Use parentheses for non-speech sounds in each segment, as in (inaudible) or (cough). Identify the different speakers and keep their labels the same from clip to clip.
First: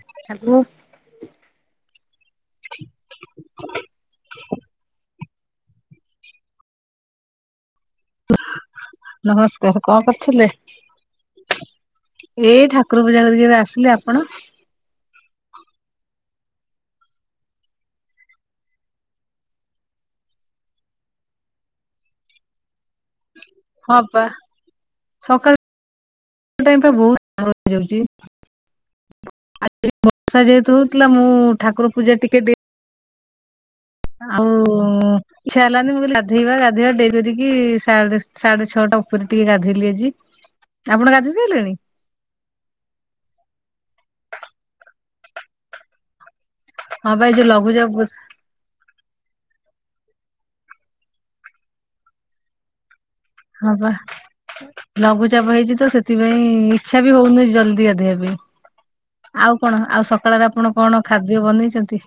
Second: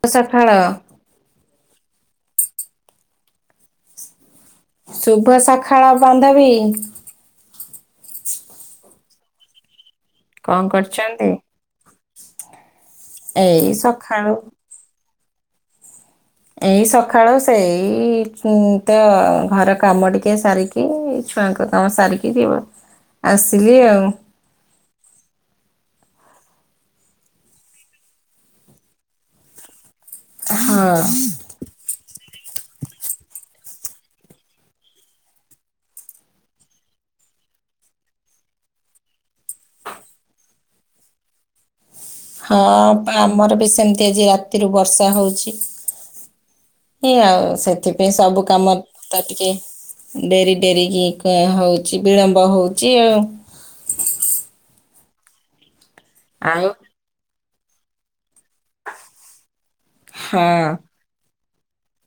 Speaker 1: ଶୁଭ ସକାଳ
Speaker 2: ଆଲୋ
Speaker 1: ଶୁଭ ସଖାଳ ବାନ୍ଧବି।
Speaker 2: ନମସ୍କାର କଣ କରୁ ଥିଲେ ଏଇ
Speaker 1: କଣ କରୁଛନ୍ତି?
Speaker 2: ଠାକୁର ପୂଜା କରିକି ଏବେ
Speaker 1: ଏଇ
Speaker 2: ଆସିଲେ ଆପଣ
Speaker 1: ସକାଳୁ ଏଇ ସକାଳ ସେଇ ତ ପୁଣି ଘର କାମ ଟିକେ ସାରିକି କି ଛୁଆଙ୍କ ସାରିକି ଯିବ।
Speaker 2: (inaudible)
Speaker 1: ଆସିଲି।
Speaker 2: ହଁ
Speaker 1: ଆଉ
Speaker 2: ପା ସକାଳ (unintelligible) ଆ (unintelligible) ବର୍ଷା ଯେହେତୁ
Speaker 1: ହଁ
Speaker 2: ହଉଥିଲା ମୁଁ ଠାକୁର ପୂଜା ଟିକେ ଡେ ଆଉ ଉଁ ଉଁ ଇଚ୍ଛା ହେଲାନି ମୁଁ କଇଲି ଗାଧେଇବା ଗାଧେଇବା ଡେରିରେ ଟିକେ ସାଢେ ସାଢେ ଛଅଟା ଉପରେ ଟିକେ ଗାଧେଇଲି ଆଜି। ଆପଣ ଗାଧେ (unintelligible) ସାଇଲେଣି?
Speaker 1: ହଁ ପା ଆମର ବି ସେମ୍ତି ଆଜି ରାତିରୁ ବର୍ଷା ହଉଛି। ହେ
Speaker 2: ହଁ ବା ଏଇ
Speaker 1: ଆଉ
Speaker 2: ଯୋଉ ଲଘୁଚାପ
Speaker 1: ସେଥିପାଇଁ ସବୁ କାମ ତ ଟିକେ ଡେରି ଡେରି (unintelligible) ହଉଛି ବିଳମ୍ବ ହଉଛି ଆଉ।
Speaker 2: ହଁ ବା ଲଘୁଚାପ ହେଇଛି ତ ସେଥିପାଇଁ
Speaker 1: ଆଉ
Speaker 2: (unintelligible) ଇଚ୍ଛା ବି ହଉନି ଜଲ୍ଦି ଗାଧେଇଆ ପାଇଁ ଆଉ କଣ ଆଉ ସକାଳରେ ଆପଣ
Speaker 1: ହଁ
Speaker 2: କଣ ଖାଦ୍ୟ ବନେଇଚନ୍ତି?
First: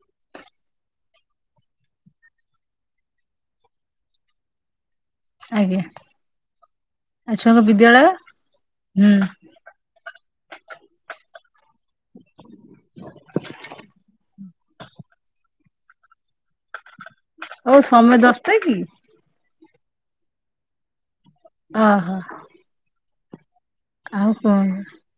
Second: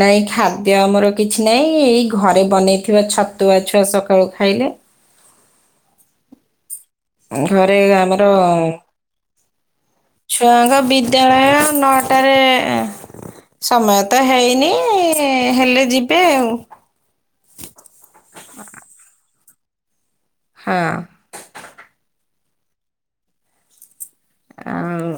Speaker 1: ନାଇଁ ଖାଦ୍ୟ ଆମର କିଛି ନାଇଁ ଏଇ ଘରେ ବନେଇଥିବା ଛତୁଆ ଛୁଆ ସକାଳୁ ଖାଇଲେ।
Speaker 2: ଆଜ୍ଞା ଆ ଛୁଆଙ୍କ
Speaker 1: ଘରେ
Speaker 2: ବିଦ୍ୟାଳୟ
Speaker 1: ଆମର
Speaker 2: ହୁଁ।
Speaker 1: ଛୁଆଙ୍କ ବିଦ୍ୟାଳୟ ନଅଟାରେ। (unintelligible) ସମୟ ତ ହେଇନି ହେଲେ ଯିବେ ଆଉ।
Speaker 2: ହଉ ସମୟ ଦଶଟା କି?
Speaker 1: ହଁ।
Speaker 2: ଅହ। ଆଉ କଣ
Speaker 1: ଆଉ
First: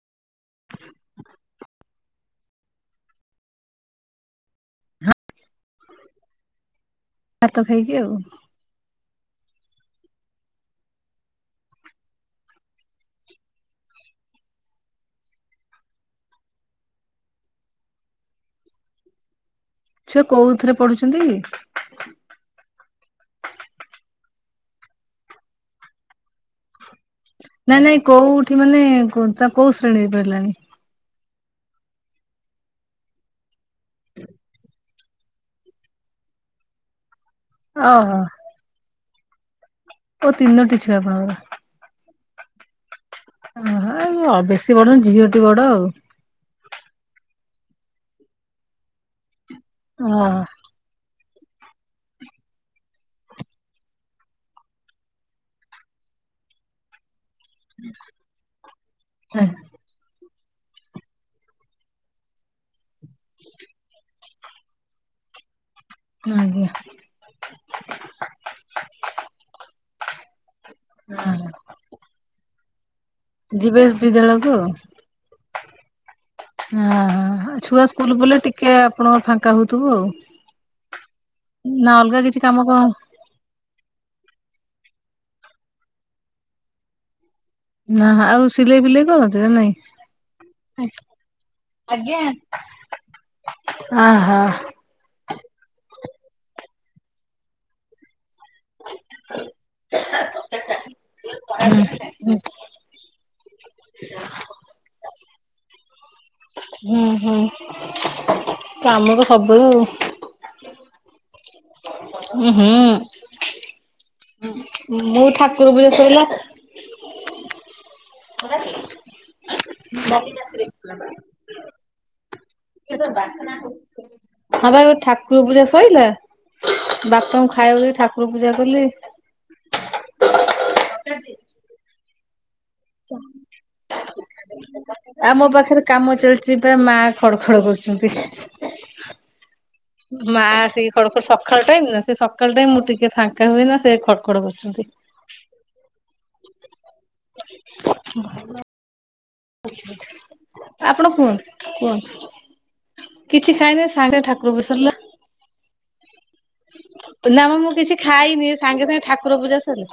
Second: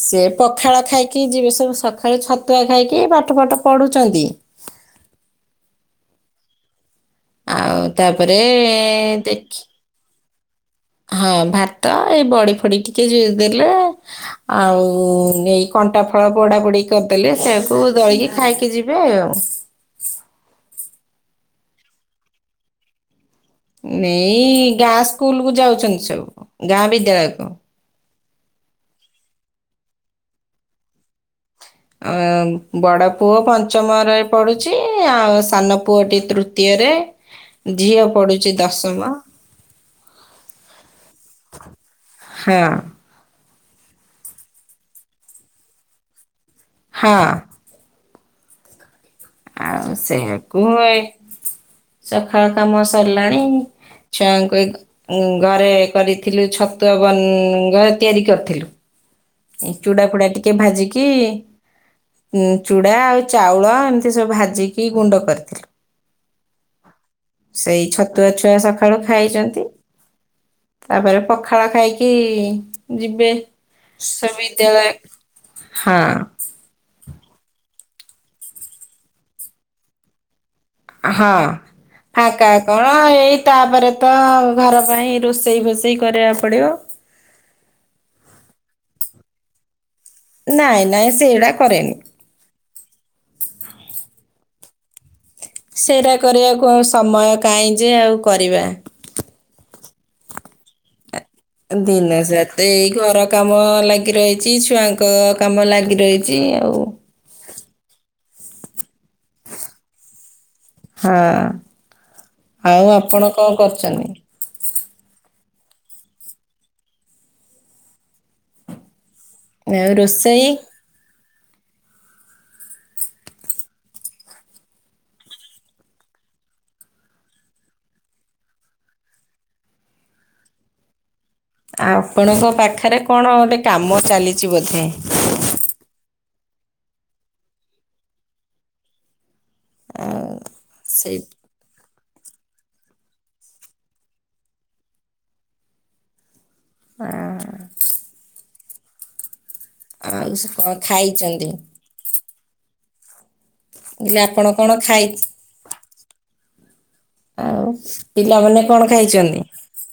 Speaker 1: ସେ ପଖାଳ ଖାଇକି ଯିବେ ସବୁ ସଖାଳେ ଛତ୍ ତୁଆ ଖାଇକି ପାଠ ଫାଠ ପଢୁଛନ୍ତି।
Speaker 2: ଭାତ
Speaker 1: ଆଉ
Speaker 2: ଖାଇକି
Speaker 1: ତାପରେ ଦେଖି ହଁ ଭାତ ଏଇ ବଡି ଫଡି ଟିକେ (unintelligible) ଦେଲେ ଆଉ ଏଇ କଣ୍ଟାଫଳ ପୋଡା ପୋଡି କର୍ ଦେଲେ ସେଇଆକୁ ଦଳିକି ଖାଇକି ଯିବେ ଆଉ।
Speaker 2: ସେ କୋଉ ଥିରେ ପଢୁଛନ୍ତି କି?
Speaker 1: ଏଇ ଗାଁ ସ୍କୁଲ୍ କୁ ଯାଉଚନ୍ତି ସବୁ ଗାଁ ବିଦ୍ୟାଳୟକୁ।
Speaker 2: ନାଇଁ ନାଇଁ କୋଉଠି ମାନେ (unintelligible) କୋଉ ଶ୍ରେଣୀ ପଢ଼ିଲାଣି?
Speaker 1: ଅ ବଡ଼ପୁଅ ପଞ୍ଚମରେ ରହି ପଢ଼ୁଚି ଆଉ ସାନପୁଅଟି ତୃତୀୟରେ। ଝିଅ
Speaker 2: ଓହୋ
Speaker 1: ପଢ଼ୁଚି ଦଶମ।
Speaker 2: ଓ ତିନୋଟି ଛୁଆ ଆପଣଙ୍କର।
Speaker 1: ହଁ।
Speaker 2: ଅ ହଁ ବ ବେଶୀ ବଡ (unintelligible) ଝିଅଟି ବଡ ଆଉ।
Speaker 1: ହଁ। ଆଉ ସେ
Speaker 2: ଓହୋ
Speaker 1: (unintelligible) ସଖାଳ କାମ ସରଲାଣି? ଛୁଆଙ୍କୁ ଏ ଉଁ ଘରେ କରିଥିଲି ଛତୁଆ ବନ୍ ଘରେ ତିଆରି କରିଥିଲୁ।
Speaker 2: ହାଁ।
Speaker 1: ଉଁ ଚୁଡ଼ାଫୁଡ଼ା ଟିକେ ଭାଜିକି ଉଁ ଚୁଡ଼ା ଆଉ ଚାଉଳ ଏମ଼ତି ସବୁ ଭାଜିକି ଗୁଣ୍ଡ କର୍ ଥିଲୁ।
Speaker 2: ଆଜ୍ଞା।
Speaker 1: ସେଇ ଛତୁଆ ଛୁଆ ସଖାଳୁ ଖାଇଚନ୍ତି। ତାପରେ
Speaker 2: ହଁ
Speaker 1: ପଖାଳ ଖାଇକି ଯିବେ।
Speaker 2: ଯିବେ
Speaker 1: ସେ
Speaker 2: ବିଦ୍ୟାଳୟକୁ
Speaker 1: ବିଦ୍ୟାଳୟ ହଁ।
Speaker 2: ହଁ-ହଁ ଛୁଆ ସ୍କୁଲ୍ ଗଲେ ଟିକେ ଆପଣଙ୍କ ଫାଙ୍କା ହଉଥିବ ଆଉ।
Speaker 1: ହଁ
Speaker 2: ନା ଅଲଗା କିଛି
Speaker 1: ଫାଙ୍କା
Speaker 2: କାମ
Speaker 1: କଣ ଏଇ ତାପରେ ତ ଘର ପାଇଁ ରୋଷେଇ ଫୋଷେଇ କରିଆ ପଡିବ।
Speaker 2: ନା ଆଉ ସିଲେଇ ଫିଲେଇ କରନ୍ତି ନା ନାଇଁ?
Speaker 1: ନାଇଁ ସେଇଗୁଡା କରେନି।
Speaker 2: ଆଜ୍ଞା (unintelligible) ଆ ହା
Speaker 1: ସେ ରା କରିବାକୁ ଆଉ ସମୟ କାହିଁ ଯେ ଆଉ କରିବା
Speaker 2: (unintelligible)
Speaker 1: ଦିନ ସାରା ତ ଏଇ ଘରକାମ ଲାଗିରହିଛି। ଛୁଆଙ୍କ କାମ ଲାଗିରହିଛି।
Speaker 2: ହୁଁ ହୁଁ। କାମ ତ ସବୁୁବେଳେ ଆଉ।
Speaker 1: ହଁ,
Speaker 2: ଉଁ
Speaker 1: ଆଉ
Speaker 2: ହୁଁ
Speaker 1: ଆପଣ କଣ କରୁଚନ୍ତି?
Speaker 2: ମୁଁ ଠାକୁର ପୂଜା ସଇଲା
Speaker 1: ଆଉ ରୋଷେଇ
Speaker 2: (unintelligible) ହଁ ବା ଏବେ ଠାକୁର ପୂଜା ସଇଲା। ବାପାଙ୍କୁ ଖାଇବାକୁ ଦେବି ଠାକୁର ପୂଜା କଲି।
Speaker 1: ଆପଣଙ୍କ ପାଖରେ କଣ ଗୋଟେ କାମ ଚାଲିଛି ବୋଧେ?
Speaker 2: ଆମ ପାଖରେ କାମ ଚାଲିଛି ତା ମା ଖଡ ଖଡ କରୁଛନ୍ତି।
Speaker 1: ଆଉ
Speaker 2: ମା ସେଇ ଖଡ ଖଡ ସ ସକାଳ ଟାଇମ ନା? ସେ ସକାଳ ଟାଇମ ମୁଁ ଟିକେ ଫାଙ୍କା ହୁଏ ନା। ସେ ଖଡ଼ ଖଡ କରୁଛନ୍ତି। (unintelligible)
Speaker 1: ଆଁ ଆଉ ସେ କଣ
Speaker 2: ଆପଣ
Speaker 1: ଖାଇଛନ୍ତି
Speaker 2: କୁହନ୍ତୁ। କୁହନ୍ତୁ କିଛି ଖାଇନି ସାଙ୍ଗେ
Speaker 1: କହିଲେ
Speaker 2: ସଙ୍ଗେ
Speaker 1: ଆପଣ
Speaker 2: ଠାକୁର
Speaker 1: କଣ
Speaker 2: ପୂଜା ସରିଲା।
Speaker 1: ଖାଇ
Speaker 2: ନା ବା
Speaker 1: ଆଉ
Speaker 2: ମୁଁ କିଛି ଖାଇନି।
Speaker 1: ପିଲାମାନେ କଣ
Speaker 2: ସାଙ୍ଗେ ସାଙ୍ଗେ ଠାକୁର
Speaker 1: ଖାଇଛନ୍ତି
Speaker 2: ପୂଜା ସରିଲା।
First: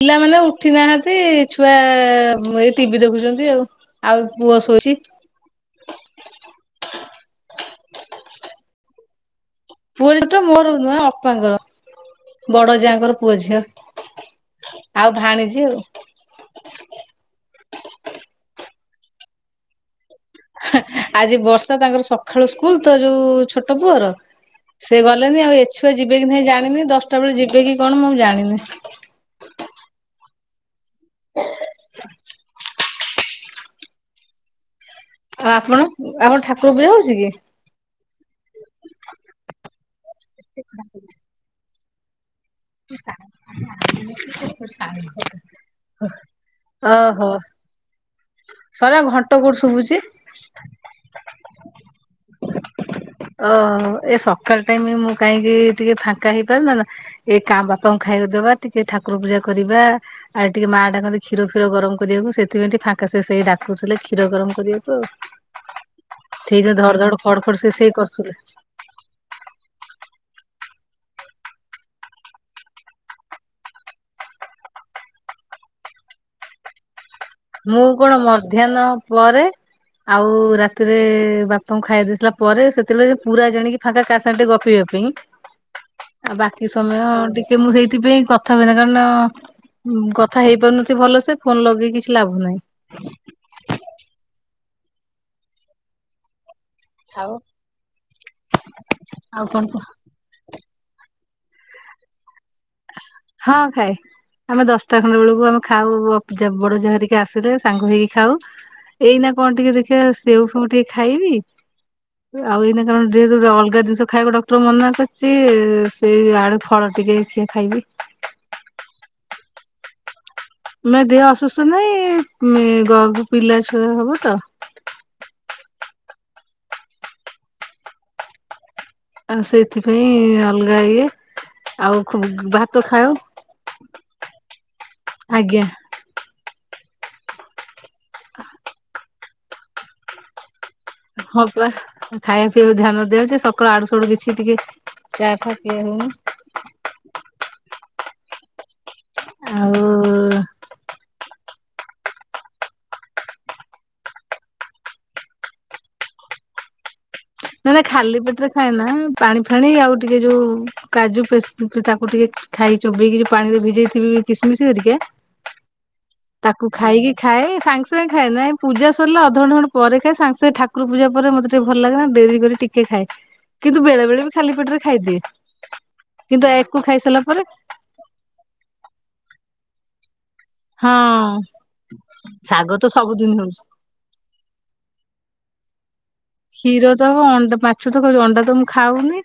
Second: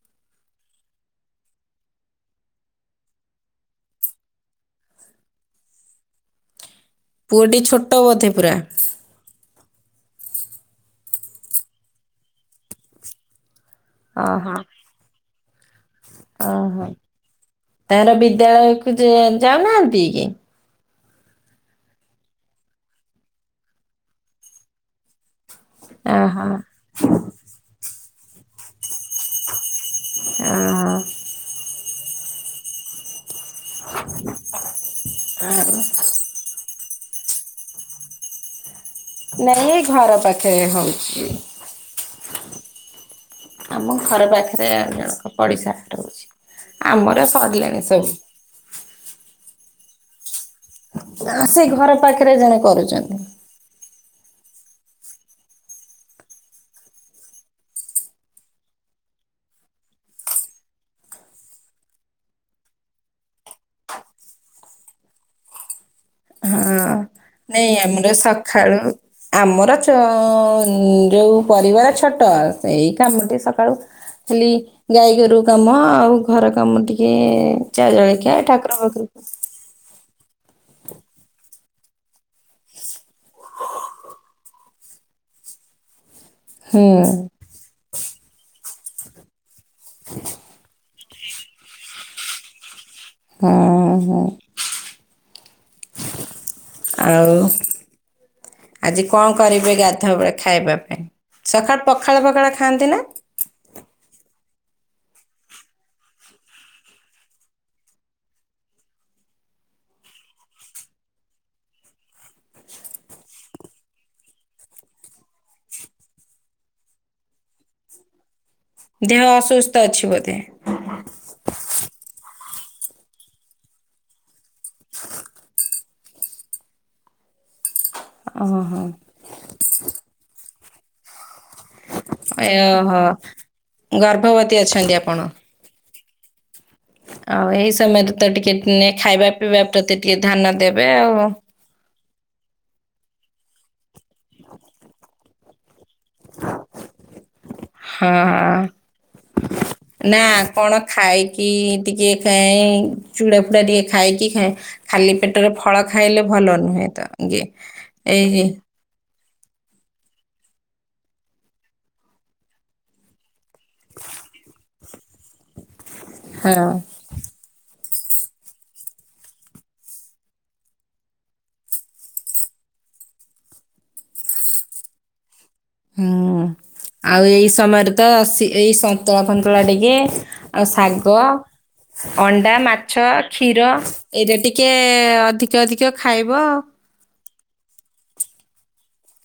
Speaker 2: ପିଲାମାନେ ଉଠି ନାହାନ୍ତି। ଛୁଆ ଏଇ ଟିଭି ଦେଖୁଛନ୍ତି ଆଉ। ଆଉ ପୁଅ ଶୋଇଛି।
Speaker 1: ପୁଅଟି ଛୋଟ ବୋଧେ ପୁରା?
Speaker 2: (unintelligible) ତ ମୋର ନୁହଁ ଅପାଙ୍କର। ବଡ ଯାଆଙ୍କର ପୁଅ ଝିଅ।
Speaker 1: ଅ ହଁ।
Speaker 2: ଆଉ ଭାଣିଜି ଆଉ।
Speaker 1: ଅ ହ ତାଙ୍କର ବିଦ୍ୟାଳୟକୁ ଯି ଯାଉନାହାନ୍ତି କି?
Speaker 2: ହା ଆଜି ବର୍ଷା ତାଙ୍କର ସକାଳୁ ସ୍କୁଲ ତ ଯୋଉ ଛୋଟ ପୁଅର। ସେ ଗଲେନି। ଆଉ ଏଛୁଆ ଯିବେ କି
Speaker 1: ଓହୋ
Speaker 2: ନାଇଁ ଜାଣିନି। ଦଶଟା ବେଳେ ଯିବେ କି କଣ ମୁଁ ଜାଣିନି।
Speaker 1: ଅ ହ। (unintelligible)
Speaker 2: ଆଉ ଆପଣ? ଆପଣଙ୍କ ଠାକୁର ପୁଜା ହଉଛି କି?
Speaker 1: ନାଇଁ ଏଇ ଘର ପାଖେରେ ହଉଛି। ଆମ ଘର ପାଖରେ ଆଉ ଜଣକ ପଡିଶା (unintelligible) ଆମର ସରିଲାଣି ସବୁ।
Speaker 2: ସଇଲା ଆଉ ଘଣ୍ଟ କୋଉଠୁ ଶୁଭୁଛି?
Speaker 1: ତାଙ୍କ ସେଇ ଘର ପାଖରେ ଜଣେ କରୁଚନ୍ତି।
Speaker 2: ଅ। ଏ ସକାଳ ଟାଇମରେ ମୁଁ କାହିଁକି ଟିକେ ଫାଙ୍କା ହେଇପାରୁ (unintelligible) ଏ କାମ୍ ବାପାଙ୍କୁ ଖାଇବାକୁ ଦବା, ଟିକେ ଠାକୁର ପୂଜା କରିବା ଆଡେ ଟିକେ ମା ଡାକନ୍ତି କ୍ଷୀର ଫିର ଗରମ କରିବାକୁ ସେଥିପାଇଁ ଟିକେ ଫାଙ୍କ ଅବିକା ସେ ସେଇ ଡାକୁଥିଲେ କ୍ଷୀର ଗରମ କରିବାକୁ ଆଉ। ସେଇଥିପାଇଁ ଧଡ
Speaker 1: ହଁ
Speaker 2: ଧଡ ଫଡ଼ ଫଡ଼ ସେ
Speaker 1: ନାଇଁ
Speaker 2: ସେଇ
Speaker 1: ଆମର
Speaker 2: କରୁଥିଲେ।
Speaker 1: (unintelligible) ଆମର ଚ ଉ ଯୋଉ ପରିବାର ଛୋଟ ସେଇ କାମଟିକେ ସକାଳୁ ଖାଲି ଗାଈ ଗୋରୁ କାମ, ଆଉ ଘର କାମ ଟିକେ
Speaker 2: ମୁଁ
Speaker 1: ଚା
Speaker 2: କଣ
Speaker 1: ଜଳଖିଆ ଠାକୁର
Speaker 2: ମଧ୍ୟାହ୍ନ
Speaker 1: ପାଖରୁ
Speaker 2: ପରେ ଆଉ ରାତିରେ ବାପାଙ୍କୁ ଖାଇଆ ଦେଇସାରିଲା ପରେ। ସେତେବେଳେ ପୁରା ଜାଣିକି ଫାଙ୍କା କା ସାଙ୍ଗ ଟେ ଗପିବା ପାଇଁ। ଆ ବାକି
Speaker 1: ହୁଁ
Speaker 2: ସମୟ ଟିକେ ମୁଁ ସେଇଥିପାଇଁ କଥା ହୁଏନା କାରଣ ହୁଁ କଥା ହେଇ ପାରୁନଥିବି ଭଲ ସେ ଫୋନ୍ ଲଗେଇକି କିଛି ଲାଭ ନାହିଁ‌।
Speaker 1: ହୁଁ ହୁଁ! ଆଉ ଆଜି କଁ
Speaker 2: ଆଉ କଣ
Speaker 1: କରିବେ
Speaker 2: କୁହ
Speaker 1: ଗାଧୁଆବେଳେ ଖାଇବା ପାଇଁ? (unintelligible) ପଖାଳ ଫଖାଳ ଖାଆନ୍ତି ନା?
Speaker 2: ହଁ ଖାଏ। ଆମେ ଦଶଟା ଖଣ୍ଡେ ବେଳକୁ ଆମେ ଖାଉ ଅଫଯା ବଡ ଯା ହରିକା ଆସିଲେ ସାଙ୍ଗ ହେଇକି ଖାଉ। ଏଇନା କଣ ଟିକେ ଦେଖିଆ ସେଉ ଫେଉ ଟିକେ ଖାଇବି। ଆଉ ଏଇନା କାରଣ ଡେଡୁରୁ ଅଲଗା ଜିନ୍ଷ ଖାଇବାକୁ ଡକ୍ଟର ମନା କରିଚି। ସେଇ ଆଡୁ ଫଳ ଟିକେ ଟିକେ ଖାଇବି।
Speaker 1: ଦେହ ଅସୁସ୍ଥ ଅଛି ବୋଧେ?
Speaker 2: ମେ ଦେହ ଅସୁସ୍ଥ ନାହିଁ ମେ ଗ ପିଲା ଛୁଆ ହବ ତ।
Speaker 1: ହ (unintelligible) ଓହୋ।
Speaker 2: ଆଉ ସେଇଥିପାଇଁ ଅଲଗା ଇଏ। ଆଉ ଖୁବୁ ଭାତ
Speaker 1: ଓହୋ।
Speaker 2: ଖାାଉ?
Speaker 1: ଗର୍ଭବତୀ ଅଛନ୍ତି ଆପଣ।
Speaker 2: ଆଜ୍ଞା!
Speaker 1: ଆଉ ଏଇ ସମୟରେ ତ ଟିକେ ଉଁ ଖାଇବା ପିଇବା ପ୍ରତି ଟିକେ ଧ୍ୟାନ ଦେବେ ଆଉ।
Speaker 2: କୁ ଖାଇବା ପିଇବା ବି ଧ୍ୟାନ ଦିଆଉଚି। ସକାଳୁ ଆଡୁ ସୁଡୁ କିଛି ଟିକେ ଚା ଫା କିଏ ହଉନି।
Speaker 1: ହଁ ହଁ!
Speaker 2: ଆଉ
Speaker 1: ନା କଣ ଖାଇକି ଟିକେ ଖାଏ ଚୁଡ଼ା ଫୁଡ଼ା ଟିକେ ଖାଇକି ଖାଏ। ଖାଲି ପେଟରେ ଫଳ ଖାଇଲେ ଭଲ ନୁହେଁ ତ। ଇଏ
Speaker 2: ନା ନା ଖାଲି
Speaker 1: ଏଇ
Speaker 2: ପେଟରେ ଖାଏନା। ପାଣି ଫାଣି ଆଉ ଟିକେ ଯୋଉ କାଜୁ ପେସ୍ ତାକୁ ଟିକେ ଖାଇ ଚୋବେଇ କିରି ପାଣିରେ ଭି ଯେଇଥିମି କିଶିମିଶି ହରିକି। ତାକୁ
Speaker 1: ହଁ।
Speaker 2: ଖାଇକି ଖାଏ। ସାଙ୍ଗେ ସାଙ୍ଗ ଖାଏ ନାଇଁ। ପୂଜା ସରିଲା ଅଧଘଣ୍ଟ ଖଣ୍ଟେ ପରେ ଖାଏ। ସାଙ୍ଗେ ସେ ଠାକୁର ପୂଜା ମତେ ଟିକେ ଭଲ ଲାଗେନା ଡେରି କରି ଟିକେ ଖାଏ କିନ୍ତୁ ବେଳେ ବେଳେ ବି ଖାଲି ପେଟରେ ଖାଇଦିଏ।
Speaker 1: ହୁଁ
Speaker 2: କିନ୍ତୁ ୟାକୁ ଖାଇସାରିଲା
Speaker 1: ଆଉ
Speaker 2: ପରେ
Speaker 1: ଏଇ ସମୟରେ ତ ସି ଏଇ ସନ୍ତଳା ଫନ୍ତୂଳା ଟିକେ ଆଉ
Speaker 2: ହଁ
Speaker 1: ଶାଗ ଅଣ୍ଡା,
Speaker 2: ଶାଗ ତ
Speaker 1: ମାଛ,
Speaker 2: ସବୁଦିନ ହଉଛି
Speaker 1: କ୍ଷୀର ଏଇରେ ଟିକେ ଅଧିକ ଅଧିକ ଖାଇବ।
Speaker 2: କ୍ଷୀର ତ ହ ମାଛ ତ କ ଅଣ୍ଡା ତ ମୁଁ ଖାଉନି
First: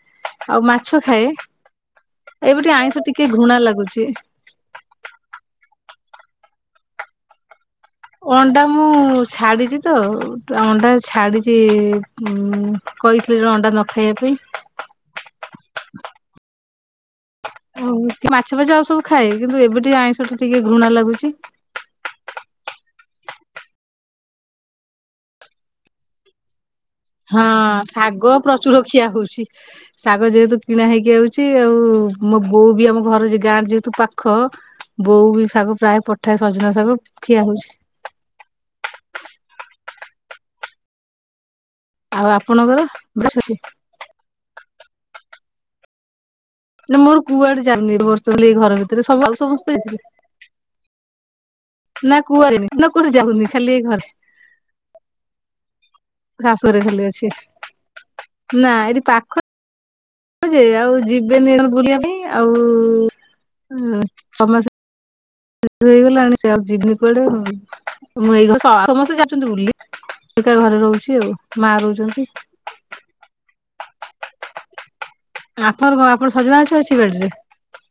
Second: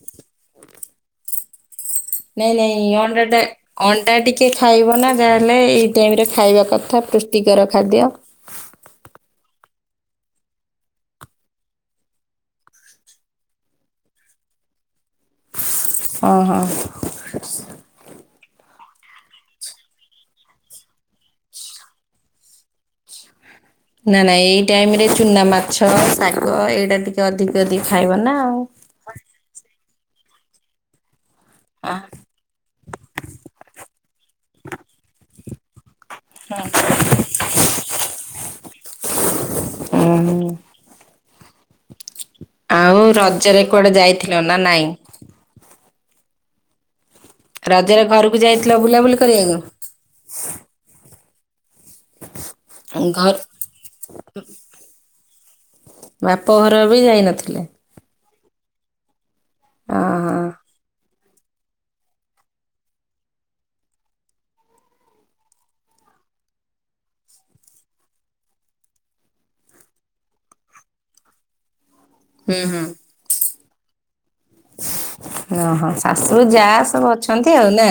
Speaker 2: ଆଉ ମାଛ ଖାଏ। ଏବେଟେ ଆଇଁଷ ଟିକେ ଘୃଣା ଲାଗୁଚି।
Speaker 1: ଟିକଏ ଖାଇବ ନା ଯାହାହେଲେ ଏଇ ଟାଇମ୍ରେ ଖାଇବା କଥା ପୁଷ୍ଟିକର ଖାଦ୍ୟ।
Speaker 2: ଅଣ୍ଡା ମୁଁ ଛାଡ଼ିଚି ତ ଅଣ୍ଡା ଛାଡ଼ିଚି ଉମ୍ କହିଥିଲି ଯେ ଅଣ୍ଡା ନ ଖାଇବା ପାଇଁ।
Speaker 1: ଓହ।
Speaker 2: ଆଉ ମାଛ ଫାଛ ଆଉ ସବୁ ଖାଏ କିନ୍ତୁ ଏବେ ଟିକିଏ ଆଇଁଷଟୁ ଟିକେ ଘୃଣା ଲାଗୁଚି।
Speaker 1: ନା ନାଇଁ ଏଇ ଟାଇମରେ ଚୁନାମାଛ, ଶାଗ ଏଇଟା (unintelligible)
Speaker 2: ହଁ
Speaker 1: ଅଧିକ ଖାଇବ
Speaker 2: ଶାଗ
Speaker 1: ନା
Speaker 2: ପ୍ରଚୁର ଖିଆ ହଉଚି। ଶାଗ ଯେହେତୁ କିଣା ହେଇକି ଆଉଚି ଆଉ ମୋ ବୋଉ ବି ଆମ ଘର ଯେ ଗାଁ ଯେହେତୁ ପାଖ ବୋଉ ବି ଶାଗ ପ୍ରାୟ ପଠାଏ ସଜନା ଶାଗ ଖିଆ ହଉଛି।
Speaker 1: ଉଁ ହୁଁ।
Speaker 2: ଆଉ ଆପଣଙ୍କର
Speaker 1: ଆଉ ରଜରେ କୁଆଡ଼େ ଯାଇଥିଲ ନା ନାଇଁ?
Speaker 2: ନା ମୋର କୁଆଡ଼େ ଚାନି
Speaker 1: ରଜରେ
Speaker 2: ବର୍ଷ
Speaker 1: ଘରକୁ
Speaker 2: ହେଲେ ଏଇ
Speaker 1: ଯାଇଥିଲ
Speaker 2: ଘର ଭିତରେ
Speaker 1: ବୁଲାବୁଲି
Speaker 2: ସବୁ ଆଉ ସମସ୍ତେ
Speaker 1: କରିବାକୁ
Speaker 2: ଯାଇଥିଲେ, ନା କୁଆଡ଼େନି ନା କଉଠି
Speaker 1: ଘର
Speaker 2: ଯାଉନି ଖାଲି ଏ ଘରେ,
Speaker 1: ବାପ ଘର
Speaker 2: ଶାଶୁଘରେ
Speaker 1: ବି
Speaker 2: ଖାଲି ଅଛି
Speaker 1: ଯାଇନଥିଲେ
Speaker 2: ନା ଏଠି ପାଖ,
Speaker 1: କଁ ହଁ,
Speaker 2: ଯେ ଆଉ ଯିବେନି ବୁଲିବା ପାଇଁ ଆଉ ଉଁ ସମସେ, ହେଇଗଲାଣି ସେ ଆଉ ଯିବିନି କୁଆଡ଼େ ହୁଁ ମୁଁ ଏଇ ଘ ସମସ୍ତେ ଯାଉଛନ୍ତି ବୁଲି, ସେଟା ଘରେ ରହୁଛି ଆଉ ମା ରହୁଛନ୍ତି,
Speaker 1: ହୁଁ-ହୁଁ, ଓହୋ
Speaker 2: ଆପଣଙ୍କର କଣ ଆପଣ
Speaker 1: ଶାଶୁ
Speaker 2: ସଜନା
Speaker 1: ଯା
Speaker 2: ଗଛ ଅଛି
Speaker 1: ସବୁ
Speaker 2: ବାଡିରେ
Speaker 1: ଅଛନ୍ତି ଆଉ ନା,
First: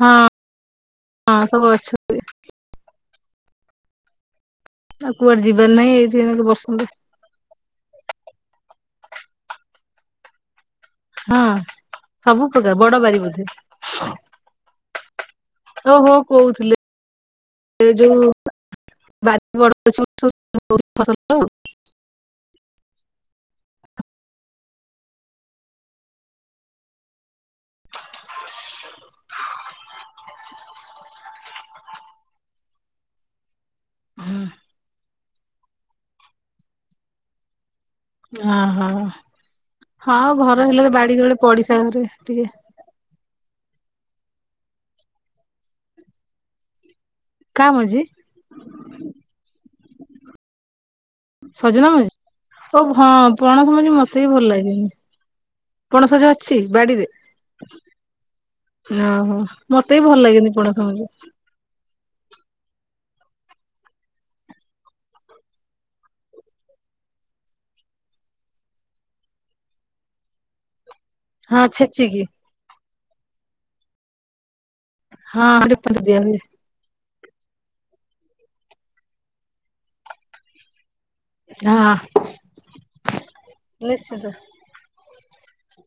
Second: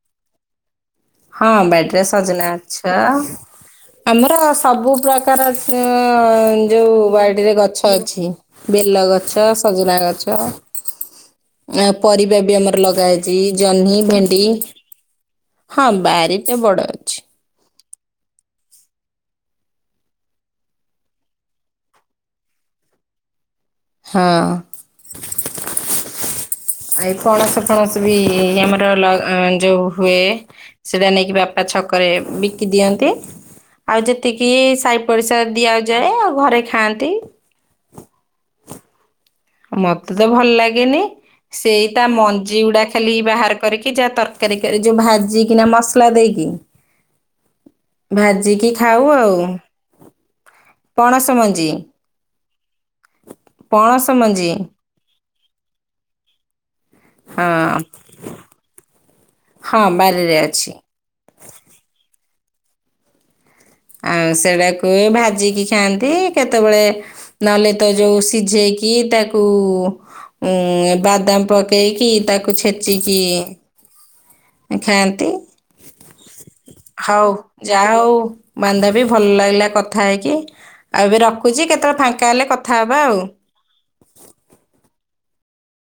Speaker 2: ହଁ,
Speaker 1: ହଁ
Speaker 2: ସବୁ ଅଛ
Speaker 1: ବ୍ୟାଟରେ ସଜନା ଗଛ, ଆମର ସବୁ
Speaker 2: ଆଉ କୁଆଡେ
Speaker 1: ପ୍ରକାର
Speaker 2: ଯିବାର
Speaker 1: ଯ
Speaker 2: ନାହିଁ ଏଇଠି ଏଇନାକେ ବସନ୍ତୁ
Speaker 1: ଯୋଉ ବାଡ଼ିରେ ଗଛ୍, ଟ ଅଛି ବେଲ ଗଛ ସଜନା ଗଛ,
Speaker 2: ହଁ
Speaker 1: ଆ ପରିବା
Speaker 2: ସବୁ
Speaker 1: ବି
Speaker 2: ପ୍ରକାର
Speaker 1: ଆମର
Speaker 2: ବଡ
Speaker 1: ଲଗା
Speaker 2: ବାରି
Speaker 1: ହେଇଛି
Speaker 2: ବୋଧେ
Speaker 1: ଜହ୍ନି ଭେଣ୍ଡି, ହଁ
Speaker 2: ଓହୋ
Speaker 1: ବାରିଟେ ବଡ
Speaker 2: କହୁଥିଲେ,
Speaker 1: ଅଛି।
Speaker 2: ସେ ଯୋଉ ବାଜି (inaudible)
Speaker 1: ହଁ, ଆ ପଣସ ଫଣସ ବି ଇଏ ଆମର ଲଗାନ୍ ଯୋଉ ହୁଏ, ସେଟା ନେଇକି ବାପା ଛକରେ ବିକି ଦିଅନ୍ତି, ଆଉ ଯେତିକି ସାହି ପରିସା ଦିଆଯାଏ ଆଉ ଘରେ ଖାଆନ୍ତି,
Speaker 2: ହଁ-ହଁ,
Speaker 1: ମତେ ତ ଭଲ ଲାଗେନି
Speaker 2: ପଡିଶା
Speaker 1: ସେଇ ତା
Speaker 2: ଘରେ ଟିକେ
Speaker 1: ମଞ୍ଜି ଗୁଡ଼ାକ୍, ଖାଲି ବାହାର କରିକି ଯାହା ତରକାରୀ କରି ଯୋଉ ଭାଜିିକିନା ମସଲା ଦେଇକି,
Speaker 2: କାଁ ମଝି?
Speaker 1: ଭାଜିକି ଖାଉ ଆଉ, ପଣସ ମନ୍
Speaker 2: ସଜନା ମଞ୍ଜି ଓଉ ହଁ ପଣସ ମଞ୍ଜି ମ ଏତେ ବି ଭଲ ଲାଗେନି ପଣସ ଯୋଉ ଅଛି ବାଡ଼ିରେ,
Speaker 1: ହଁ,
Speaker 2: ନା ଓହୋ
Speaker 1: ହଁ
Speaker 2: ମତେ ବି ଭଲ
Speaker 1: ବାରିରେ
Speaker 2: ଲାଗେନି
Speaker 1: ଅଛି।
Speaker 2: ପଣସ ମଞ୍ଜି,
Speaker 1: ଆଉ ସେଟାକୁ ବି ଭାଜିକି ଖାଆନ୍ତି କେତେବେଳେ, ନହେଲେ ତ ଯୋଉ ସିଝେଇକି ତାକୁ ଉଁ ବାତ୍ ଦାମ୍
Speaker 2: ହଁ
Speaker 1: ପକେଇକି
Speaker 2: ଛେଚିକି
Speaker 1: ତାକୁ ଛେଚିକି, ଏଇ ଖାଆନ୍ତି,
Speaker 2: ହଁ ଦିଆ ହୁଏ
Speaker 1: ହଉ ଯା ହଉ ମାନ୍ଦା ବି ଭଲ ଲାଗିଲା କଥା ହେଇକି ଏବେ ରଖ୍, ରଖୁଛି କେତେବେଳେ ଫାଙ୍କା ହେଲେ କଥା ହେବା ଆଉ,
Speaker 2: ନିସିିତ,